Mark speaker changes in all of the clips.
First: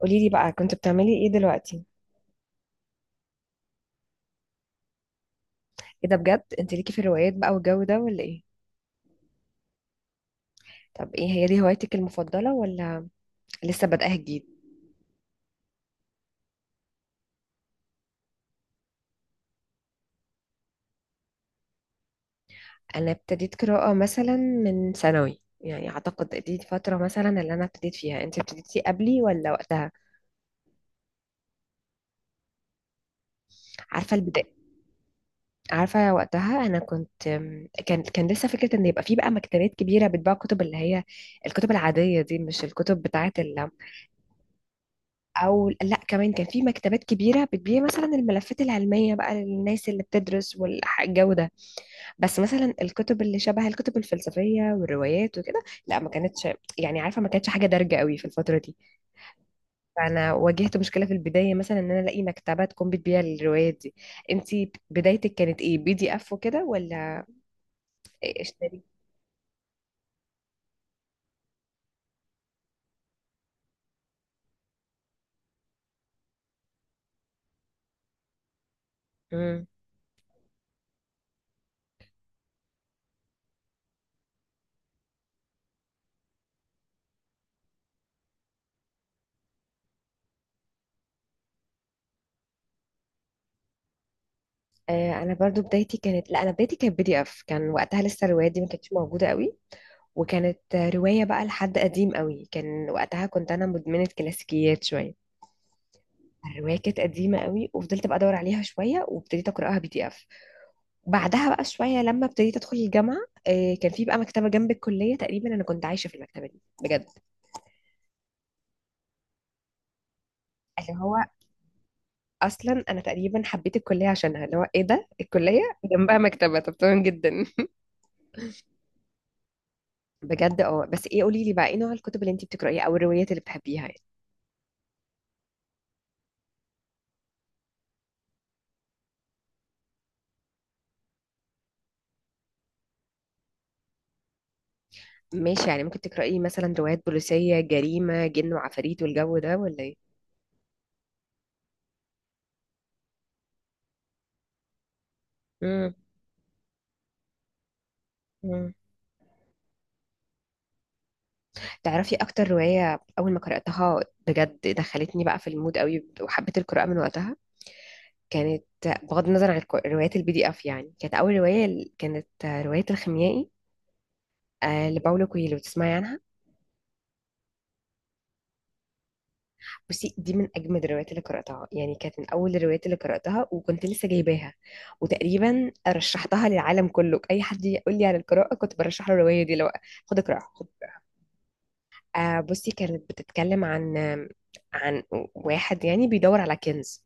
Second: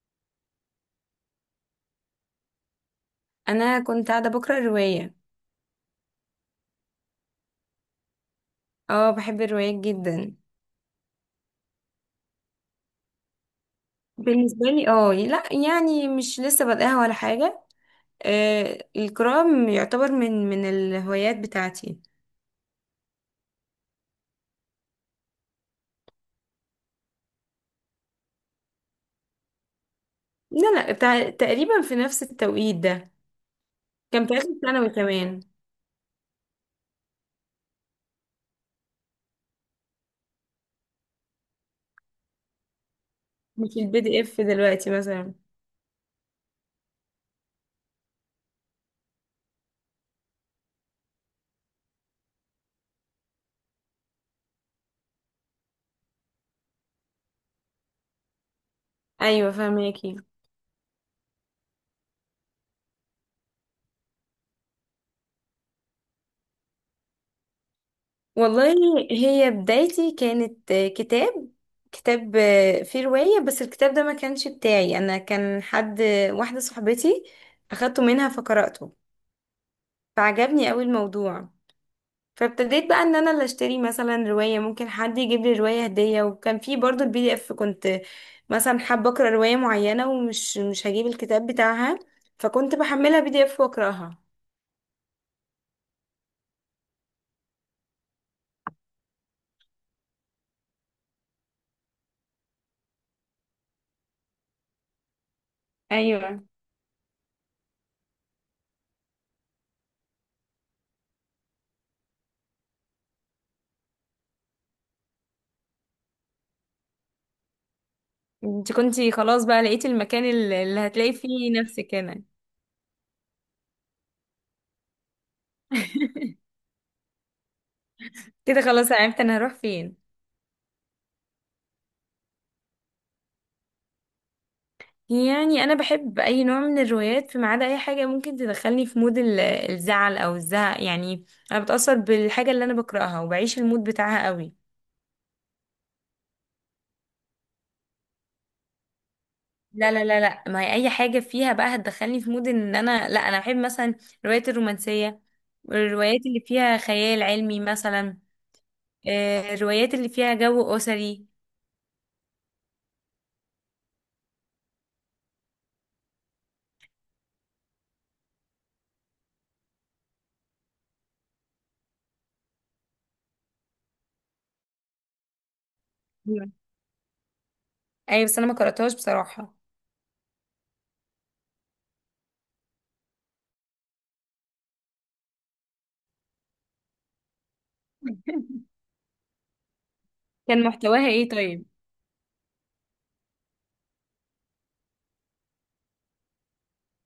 Speaker 1: قولي لي بقى كنت بتعملي ايه دلوقتي؟
Speaker 2: انا كنت قاعده بقرا روايه.
Speaker 1: ايه ده بجد، انت ليكي في الروايات بقى والجو ده ولا ايه؟
Speaker 2: اه، بحب الروايات جدا.
Speaker 1: طب ايه هي دي هوايتك المفضلة ولا لسه بدأها جديد؟
Speaker 2: بالنسبه لي اه لا، يعني مش لسه بادئها ولا حاجه. آه، القراءه يعتبر من الهوايات بتاعتي.
Speaker 1: انا ابتديت قراءة مثلا من ثانوي، يعني اعتقد دي فترة مثلا اللي انا ابتديت فيها. انت ابتديتي قبلي ولا وقتها؟
Speaker 2: لا لا، بتاع تقريبا في نفس التوقيت ده،
Speaker 1: عارفة
Speaker 2: كان في اخر
Speaker 1: البداية.
Speaker 2: ثانوي كمان.
Speaker 1: عارفة وقتها انا كنت كان لسه فكرة ان يبقى في بقى مكتبات كبيرة بتباع كتب، اللي هي الكتب العادية دي، مش الكتب بتاعة.
Speaker 2: مش البي دي اف دلوقتي مثلا؟
Speaker 1: او لا، كمان كان في مكتبات كبيره بتبيع مثلا الملفات العلميه بقى للناس اللي بتدرس والجو ده. بس مثلا الكتب اللي شبه الكتب الفلسفيه والروايات وكده، لا ما كانتش، يعني عارفه ما كانتش حاجه دارجه قوي في الفتره دي.
Speaker 2: ايوه، فهماكي.
Speaker 1: فانا واجهت مشكله في البدايه، مثلا ان انا الاقي مكتبه تكون بتبيع الروايات دي. انت بدايتك كانت ايه؟ بي دي اف وكده ولا
Speaker 2: والله،
Speaker 1: اشتري؟
Speaker 2: هي بدايتي كانت كتاب، كتاب فيه روايه. بس الكتاب ده ما كانش بتاعي انا، كان حد، واحده صاحبتي، اخدته منها فقرأته،
Speaker 1: امم.
Speaker 2: فعجبني قوي الموضوع. فابتديت بقى ان انا اللي اشتري مثلا رواية، ممكن حد يجيب لي رواية هدية. وكان في برضو البي دي اف، كنت مثلا حابة اقرا رواية معينة ومش مش هجيب الكتاب بتاعها، فكنت بحملها بي دي اف واقراها.
Speaker 1: انا برضو بدايتي كانت، لا انا بدايتي كانت بي دي اف. كان وقتها لسه الروايات دي ما كانتش موجوده قوي، وكانت رواية بقى لحد قديم قوي، كان وقتها كنت أنا مدمنة كلاسيكيات شوية.
Speaker 2: ايوه،
Speaker 1: الرواية كانت قديمة قوي وفضلت بقى أدور عليها شوية وابتديت أقرأها بي دي إف. بعدها بقى شوية لما ابتديت أدخل الجامعة، كان في بقى مكتبة جنب الكلية، تقريبا أنا كنت عايشة في المكتبة دي بجد.
Speaker 2: انت كنتي خلاص بقى لقيتي المكان اللي
Speaker 1: اللي
Speaker 2: هتلاقي
Speaker 1: هو
Speaker 2: فيه نفسك هنا.
Speaker 1: أصلا أنا تقريبا حبيت الكلية عشانها، اللي هو إيه ده، الكلية جنبها مكتبة، طب تمام جدا.
Speaker 2: كده خلاص، عرفت انا هروح فين.
Speaker 1: بجد اه، بس إيه، قولي لي بقى إيه نوع الكتب اللي أنت بتقرأيها أو الروايات اللي بتحبيها؟
Speaker 2: يعني انا بحب اي نوع من الروايات، فما عدا اي حاجه ممكن تدخلني في مود الزعل او الزهق يعني. انا بتاثر بالحاجه اللي انا بقراها وبعيش المود بتاعها قوي.
Speaker 1: ماشي، يعني ممكن تقرأي مثلا روايات بوليسية، جريمة، جن وعفاريت والجو ده ولا
Speaker 2: لا
Speaker 1: ايه؟
Speaker 2: لا لا لا، ما هي اي حاجه فيها بقى هتدخلني في مود ان انا لا. انا بحب مثلا الروايات الرومانسيه،
Speaker 1: امم.
Speaker 2: الروايات اللي فيها خيال علمي مثلا،
Speaker 1: امم.
Speaker 2: الروايات اللي فيها جو اسري.
Speaker 1: تعرفي اكتر رواية اول ما قرأتها بجد دخلتني بقى في المود قوي وحبيت القراءة من وقتها؟ كانت، بغض النظر عن روايات البي دي اف، يعني كانت اول رواية كانت رواية الخيميائي، لباولو كويلو. تسمعي عنها؟
Speaker 2: ايوه. أيوة، بس انا ما قراتهاش بصراحه.
Speaker 1: بصي دي من اجمد الروايات اللي قراتها، يعني كانت من اول الروايات اللي قراتها وكنت لسه جايباها، وتقريبا رشحتها للعالم كله. اي حد يقول لي على القراءه كنت برشح له الروايه دي، لو خد اقراها
Speaker 2: كان
Speaker 1: خد اقراها.
Speaker 2: محتواها ايه طيب؟
Speaker 1: بصي كانت بتتكلم عن واحد يعني بيدور على كنز،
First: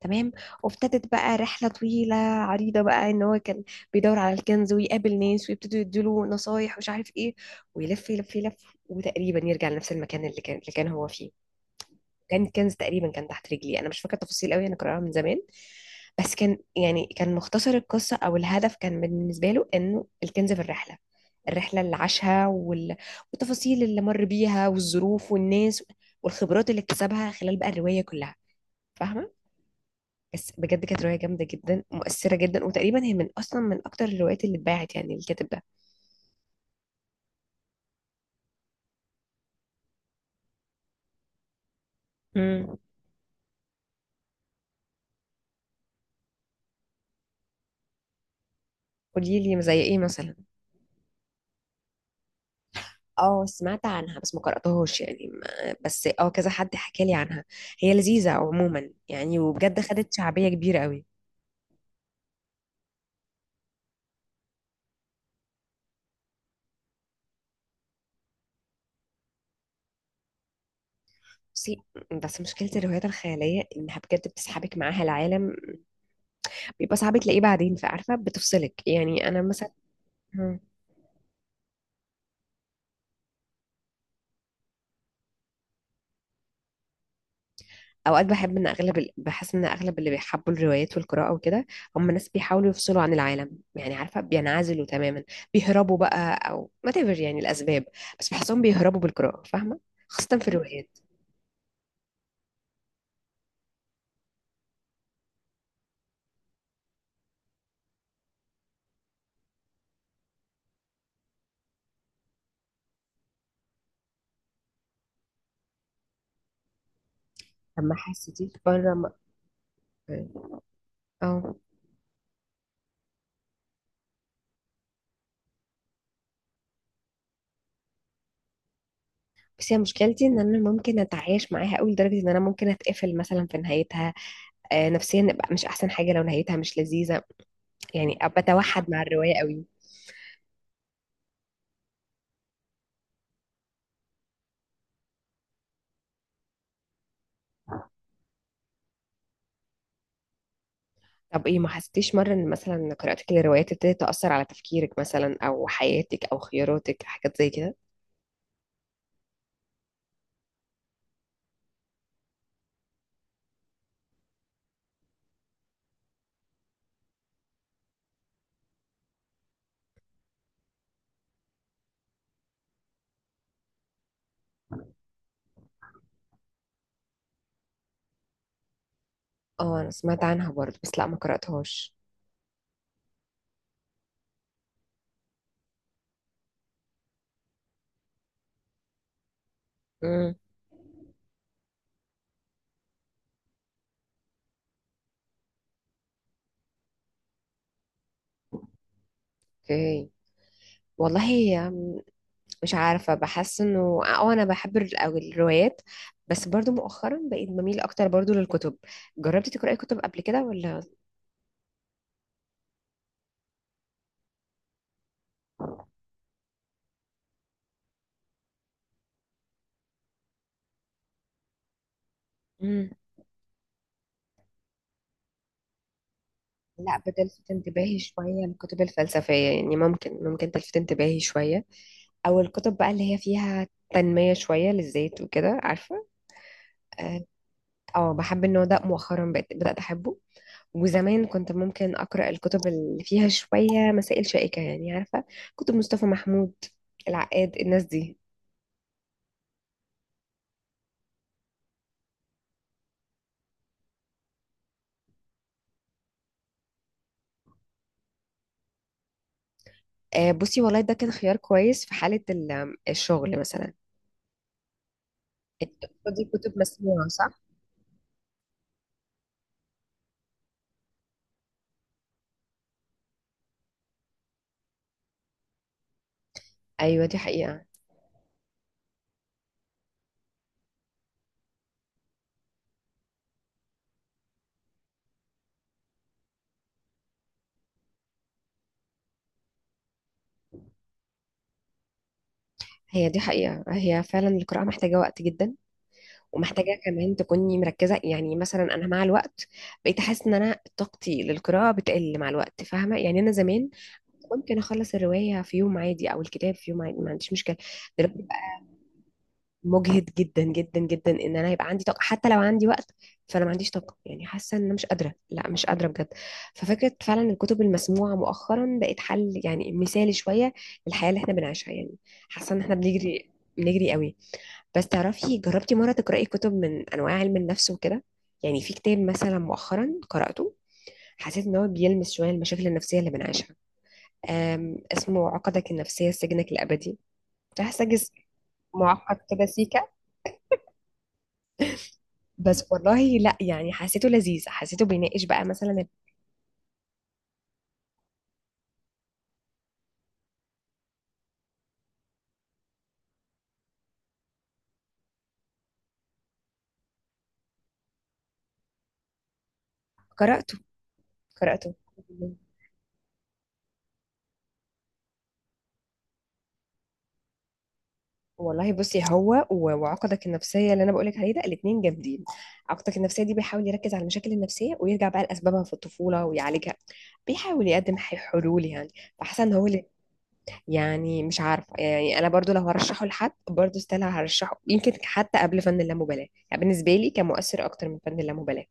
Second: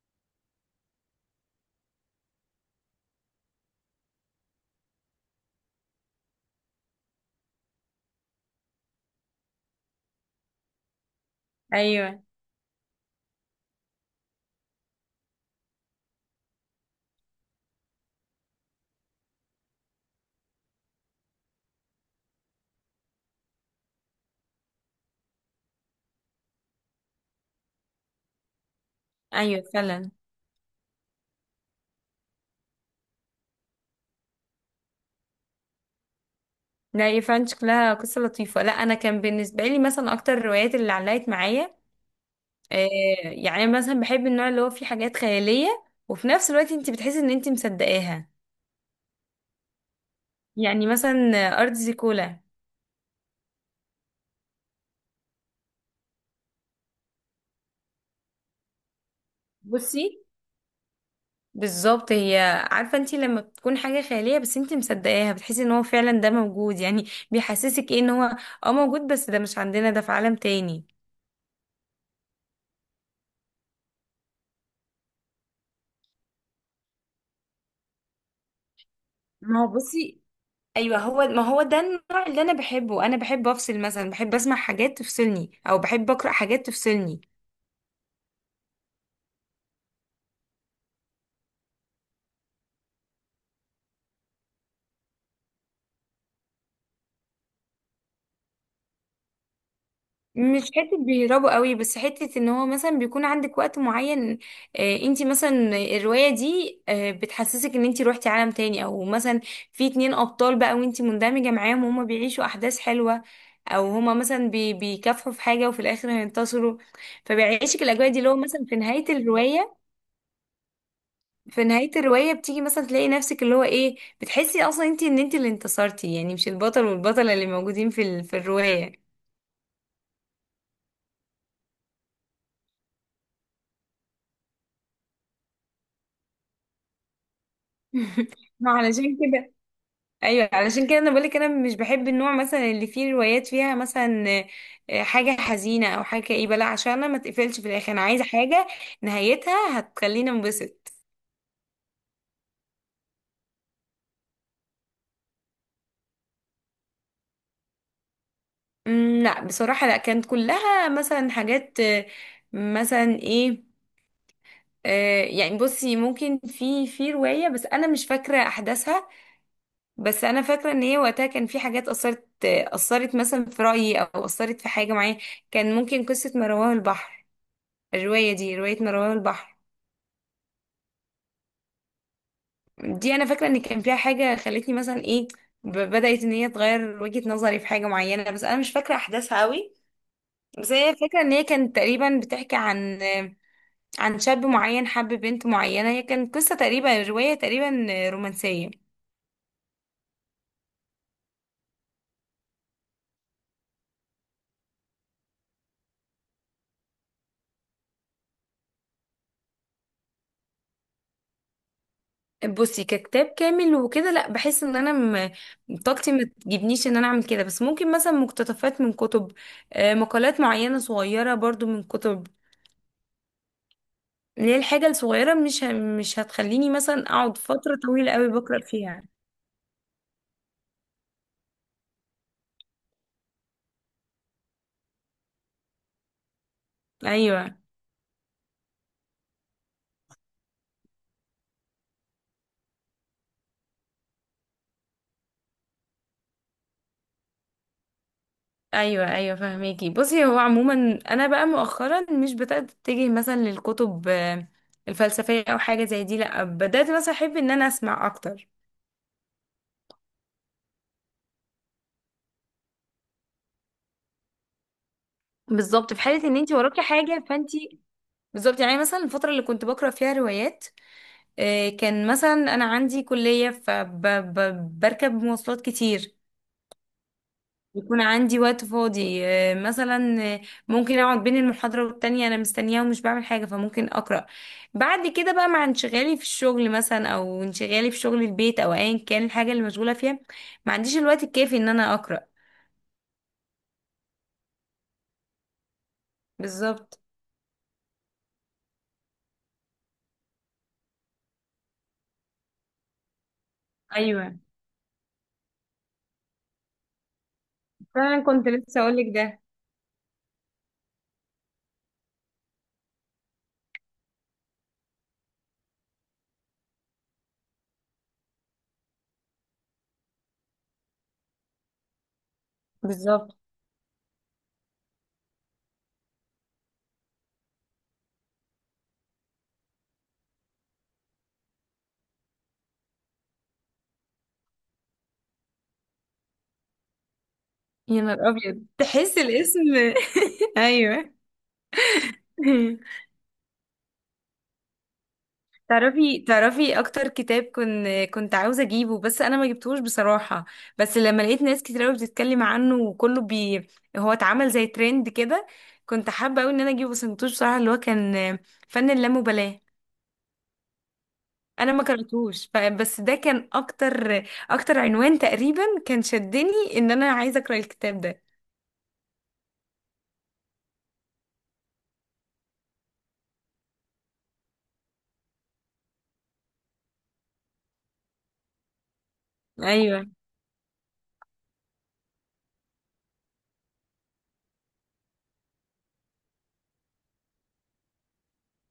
Speaker 1: تمام؟ وابتدت بقى رحلة طويلة عريضة بقى ان هو كان بيدور على الكنز ويقابل ناس ويبتدوا يديله نصايح ومش عارف ايه، ويلف يلف يلف وتقريبا يرجع لنفس المكان اللي كان هو فيه.
Speaker 2: ايوه
Speaker 1: كان كنز تقريبا كان تحت رجلي، انا مش فاكره التفاصيل قوي، انا قراها من زمان. بس كان يعني كان مختصر القصه او الهدف كان بالنسبه له انه الكنز في الرحله، الرحله اللي عاشها والتفاصيل اللي مر بيها والظروف والناس والخبرات اللي اكتسبها خلال بقى الروايه كلها. فاهمه؟
Speaker 2: ايوه، فعلا.
Speaker 1: بس بجد كانت روايه جامده جدا، مؤثره جدا، وتقريبا هي من اصلا من اكتر الروايات اللي اتباعت يعني الكاتب ده.
Speaker 2: لا يا فعلا، شكلها قصة لطيفة. لا، أنا كان بالنسبة لي مثلا أكتر الروايات اللي علقت معايا،
Speaker 1: امم.
Speaker 2: آه، يعني أنا مثلا بحب النوع اللي هو فيه حاجات خيالية وفي نفس الوقت أنت بتحسي إن أنت مصدقاها.
Speaker 1: قولي لي زي ايه مثلا.
Speaker 2: يعني مثلا أرض زيكولا.
Speaker 1: اه، سمعت عنها بس ما قرأتهاش يعني، ما بس كذا حد حكى لي عنها، هي لذيذة عموما يعني، وبجد
Speaker 2: بصي،
Speaker 1: خدت شعبية كبيرة قوي.
Speaker 2: بالظبط هي. عارفة أنت لما بتكون حاجة خيالية بس أنت مصدقاها، بتحسي إن هو فعلا ده موجود يعني. بيحسسك إيه إن هو أه موجود، بس ده مش عندنا، ده في عالم تاني.
Speaker 1: بصي، بس مشكلة الروايات الخيالية إنها بجد بتسحبك معاها العالم، بيبقى صعب تلاقيه بعدين، فعارفة بتفصلك، يعني أنا
Speaker 2: ما هو
Speaker 1: مثلا.
Speaker 2: بصي،
Speaker 1: مم.
Speaker 2: ايوه هو، ما هو ده النوع اللي انا بحبه. انا بحب افصل، مثلا بحب اسمع حاجات تفصلني او بحب اقرا حاجات تفصلني.
Speaker 1: أوقات بحب إن أغلب بحس إن أغلب اللي بيحبوا الروايات والقراءة وكده هم ناس بيحاولوا يفصلوا عن العالم، يعني عارفة بينعزلوا تماما، بيهربوا بقى أو whatever، يعني الأسباب، بس بحسهم بيهربوا بالقراءة، فاهمة؟ خاصة في
Speaker 2: مش
Speaker 1: الروايات.
Speaker 2: حته بيهربوا قوي، بس حته ان هو مثلا بيكون عندك وقت معين، آه انت مثلا الروايه دي آه بتحسسك ان انت روحتي عالم تاني، او مثلا في اتنين ابطال بقى وانت مندمجه معاهم وهما بيعيشوا احداث حلوه، او هما مثلا بيكافحوا في حاجه وفي الاخر هينتصروا.
Speaker 1: طب
Speaker 2: فبيعيشك
Speaker 1: ما
Speaker 2: الاجواء دي، اللي هو
Speaker 1: حسيتيش
Speaker 2: مثلا في
Speaker 1: بره
Speaker 2: نهايه
Speaker 1: م...
Speaker 2: الروايه،
Speaker 1: اه
Speaker 2: في نهاية الرواية بتيجي مثلا تلاقي نفسك، اللي هو ايه، بتحسي اصلا انت ان انت اللي انتصرتي، يعني مش البطل والبطلة اللي موجودين في الرواية.
Speaker 1: بس هي مشكلتي ان انا ممكن اتعايش معاها قوي لدرجه ان انا ممكن اتقفل مثلا في نهايتها. نفسيا ابقى مش احسن حاجه لو نهايتها مش لذيذه، يعني ابقى
Speaker 2: ما
Speaker 1: بتوحد مع
Speaker 2: علشان
Speaker 1: الروايه
Speaker 2: كده.
Speaker 1: قوي.
Speaker 2: ايوه، علشان كده انا بقولك انا مش بحب النوع مثلا اللي فيه روايات فيها مثلا حاجة حزينة او حاجة كئيبة، لا عشان انا ما تقفلش في الاخر، انا عايزة حاجة نهايتها هتخليني انبسط.
Speaker 1: طب ايه، ما حسيتيش مره ان مثلا قراءتك للروايات ابتدت تاثر على تفكيرك مثلا او حياتك او خياراتك، حاجات زي كده؟
Speaker 2: لا بصراحة، لا كانت كلها مثلا حاجات آه، مثلا ايه، يعني بصي ممكن في رواية بس انا مش فاكرة احداثها. بس انا فاكره ان هي وقتها كان في حاجات اثرت مثلا في رايي، او اثرت في حاجه معايا. كان ممكن قصه ما رواه البحر، الروايه دي روايه ما رواه البحر.
Speaker 1: اه، انا سمعت عنها برضه بس لا ما قراتهاش.
Speaker 2: دي انا فاكره ان كان فيها حاجه خلتني مثلا ايه، بدات ان هي تغير وجهه نظري في حاجه معينه، بس انا مش فاكره احداثها قوي.
Speaker 1: امم.
Speaker 2: بس هي فاكره ان هي كانت تقريبا بتحكي عن شاب معين حب بنت معينه. هي كانت قصه تقريبا، روايه تقريبا رومانسيه.
Speaker 1: اوكي. والله هي، مش عارفة، بحس انه انا بحب او الروايات، بس برضو مؤخرا بقيت بميل اكتر برضو للكتب. جربتي تقرأي كتب قبل كده ولا؟
Speaker 2: بصي، ككتاب كامل وكده لا، بحس ان طاقتي ما تجيبنيش ان انا اعمل كده، بس ممكن مثلا مقتطفات من كتب، آه، مقالات معينة صغيرة برضو من كتب،
Speaker 1: مم.
Speaker 2: اللي هي الحاجة الصغيرة مش هتخليني
Speaker 1: لا
Speaker 2: مثلا اقعد
Speaker 1: بتلفت
Speaker 2: فترة
Speaker 1: انتباهي
Speaker 2: طويلة قوي
Speaker 1: شوية
Speaker 2: بقرأ
Speaker 1: الكتب
Speaker 2: فيها.
Speaker 1: الفلسفية، يعني ممكن تلفت انتباهي شوية، او الكتب بقى اللي هي فيها تنمية شوية للذات وكده، عارفة؟ اه.
Speaker 2: ايوه.
Speaker 1: بحب النوع ده مؤخرا بقيت بدأت احبه، وزمان كنت ممكن أقرأ الكتب اللي فيها شوية مسائل شائكة، يعني عارفة، كتب مصطفى محمود، العقاد، الناس دي.
Speaker 2: ايوه ايوه، فهميكي. بصي هو عموما انا بقى مؤخرا مش بدأت اتجه مثلا للكتب الفلسفية او حاجة زي دي، لا بدأت مثلا احب ان انا اسمع اكتر.
Speaker 1: بصي والله ده كان خيار كويس في حالة الشغل مثلا. انت
Speaker 2: بالظبط، في
Speaker 1: بتاخدي
Speaker 2: حالة ان
Speaker 1: كتب
Speaker 2: انت وراكي
Speaker 1: مسموعة
Speaker 2: حاجة
Speaker 1: صح؟
Speaker 2: فانت. بالظبط، يعني مثلا الفترة اللي كنت بقرأ فيها روايات، كان مثلا أنا عندي كلية فبركب مواصلات كتير،
Speaker 1: ايوه دي حقيقة.
Speaker 2: يكون عندي وقت فاضي، مثلا ممكن أقعد بين المحاضرة والتانية أنا مستنية ومش بعمل حاجة فممكن أقرأ. بعد كده بقى مع انشغالي في الشغل مثلا، أو انشغالي في شغل البيت، أو أيا كان الحاجة اللي مشغولة فيها، ما عنديش الوقت الكافي إن أنا أقرأ.
Speaker 1: هي دي حقيقة، هي فعلا القراءة محتاجة وقت جدا، ومحتاجة
Speaker 2: بالظبط.
Speaker 1: كمان تكوني مركزة، يعني مثلا أنا مع الوقت بقيت أحس إن أنا طاقتي للقراءة بتقل مع الوقت، فاهمة؟ يعني أنا زمان
Speaker 2: أيوه
Speaker 1: ممكن أخلص الرواية في يوم عادي أو الكتاب في يوم عادي، ما عنديش مشكلة.
Speaker 2: فعلا،
Speaker 1: دلوقتي
Speaker 2: كنت لسه أقولك ده.
Speaker 1: مجهد جدا جدا جدا ان انا هيبقى عندي طاقه، حتى لو عندي وقت فانا ما عنديش طاقه، يعني حاسه ان انا مش قادره، لا مش قادره بجد. ففكره فعلا الكتب المسموعه مؤخرا بقت حل يعني مثالي شويه للحياه اللي احنا بنعيشها، يعني حاسه ان احنا بنجري،
Speaker 2: بالظبط.
Speaker 1: بنجري قوي. بس تعرفي، جربتي مره تقراي كتب من انواع علم النفس وكده؟ يعني في كتاب مثلا مؤخرا قراته، حسيت ان هو بيلمس شويه المشاكل النفسيه اللي بنعيشها، اسمه عقدك النفسيه سجنك الابدي. فحاسه
Speaker 2: يا
Speaker 1: جزء
Speaker 2: نهار أبيض،
Speaker 1: معقد
Speaker 2: تحس
Speaker 1: كده
Speaker 2: الاسم.
Speaker 1: سيكا.
Speaker 2: أيوه.
Speaker 1: بس والله لا، يعني حسيته لذيذ، حسيته بيناقش بقى مثلا.
Speaker 2: تعرفي اكتر كتاب كنت عاوزه اجيبه، بس انا ما جبتهوش بصراحه. بس لما لقيت ناس كتير قوي بتتكلم عنه وكله هو اتعمل زي ترند كده، كنت حابه قوي ان انا اجيبه بس ما جبتهوش بصراحه، اللي هو كان فن اللامبالاه.
Speaker 1: قرأته،
Speaker 2: انا
Speaker 1: قرأته.
Speaker 2: ما قرأتهوش بس ده كان اكتر عنوان تقريبا كان شدني ان انا عايزه اقرا الكتاب ده.
Speaker 1: والله بصي، هو وعقدك النفسية اللي أنا بقولك عليه ده، الاتنين جامدين. عقدك النفسية دي بيحاول يركز على المشاكل النفسية ويرجع بقى لأسبابها في الطفولة ويعالجها، بيحاول يقدم حلول يعني. فحاسة إن هو
Speaker 2: ايوه
Speaker 1: يعني مش عارفة، يعني أنا برضو لو هرشحه لحد برضو ستيل هرشحه، يمكن حتى قبل فن اللامبالاة. يعني بالنسبة لي كان مؤثر أكتر من فن اللامبالاة.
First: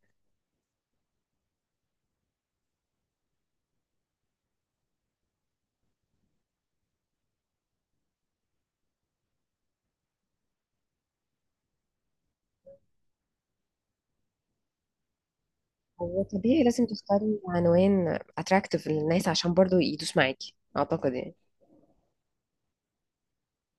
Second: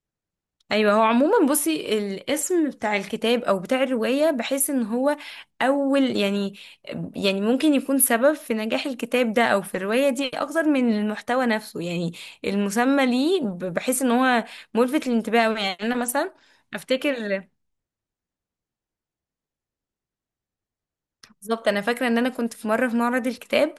Speaker 2: ايوه، هو عموما بصي الاسم بتاع الكتاب او بتاع الروايه بحيث ان هو اول يعني ممكن يكون سبب في نجاح الكتاب ده او في الروايه دي اكتر من المحتوى نفسه يعني. المسمى ليه، بحيث ان هو ملفت للانتباه أوي. يعني انا
Speaker 1: هو
Speaker 2: مثلا
Speaker 1: طبيعي لازم تختاري
Speaker 2: افتكر،
Speaker 1: عنوان اتراكتيف للناس عشان برضو يدوس معاكي اعتقد يعني.
Speaker 2: بالظبط انا فاكره ان انا كنت في مره في معرض الكتاب،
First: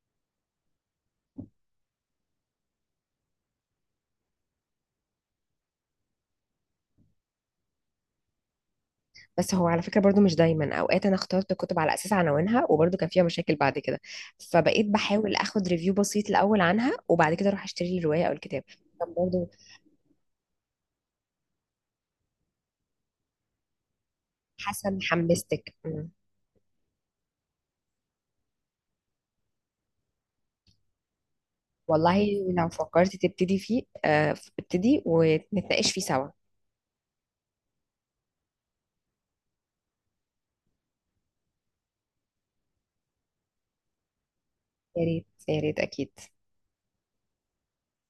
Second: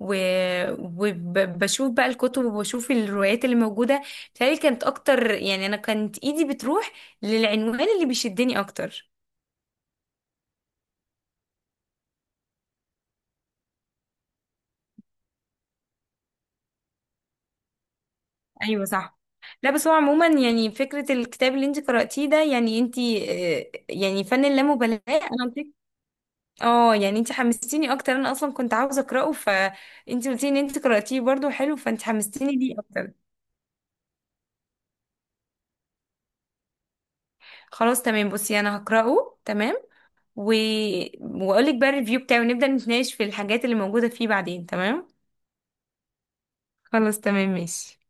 Speaker 2: وبشوف بقى الكتب وبشوف الروايات اللي موجوده، بتهيألي كانت اكتر. يعني انا كانت ايدي بتروح للعنوان اللي بيشدني اكتر.
Speaker 1: بس هو على فكره برضو مش دايما، اوقات انا اخترت كتب على اساس عناوينها وبرضو كان فيها مشاكل بعد كده، فبقيت بحاول اخد ريفيو بسيط الاول عنها وبعد كده اروح اشتري الروايه او الكتاب.
Speaker 2: ايوه
Speaker 1: طب
Speaker 2: صح.
Speaker 1: برضو،
Speaker 2: لا بس هو عموما يعني فكرة الكتاب اللي انت قرأتيه ده، يعني انت يعني فن
Speaker 1: حسن
Speaker 2: اللامبالاة انا قلت
Speaker 1: حمستك. مم.
Speaker 2: اه يعني انت حمستيني اكتر. انا اصلا كنت عاوزة اقرأه، فانت قلتي ان انت قرأتيه برضو حلو، فانت
Speaker 1: والله
Speaker 2: حمستيني
Speaker 1: لو
Speaker 2: ليه اكتر.
Speaker 1: فكرت تبتدي فيه ابتدي ونتناقش فيه سوا.
Speaker 2: خلاص تمام، بصي انا هقرأه تمام. و... واقول لك بقى الريفيو بتاعه ونبدأ نتناقش في الحاجات اللي موجودة فيه بعدين
Speaker 1: يا
Speaker 2: تمام.
Speaker 1: ريت يا ريت، اكيد.
Speaker 2: خلاص تمام، ماشي.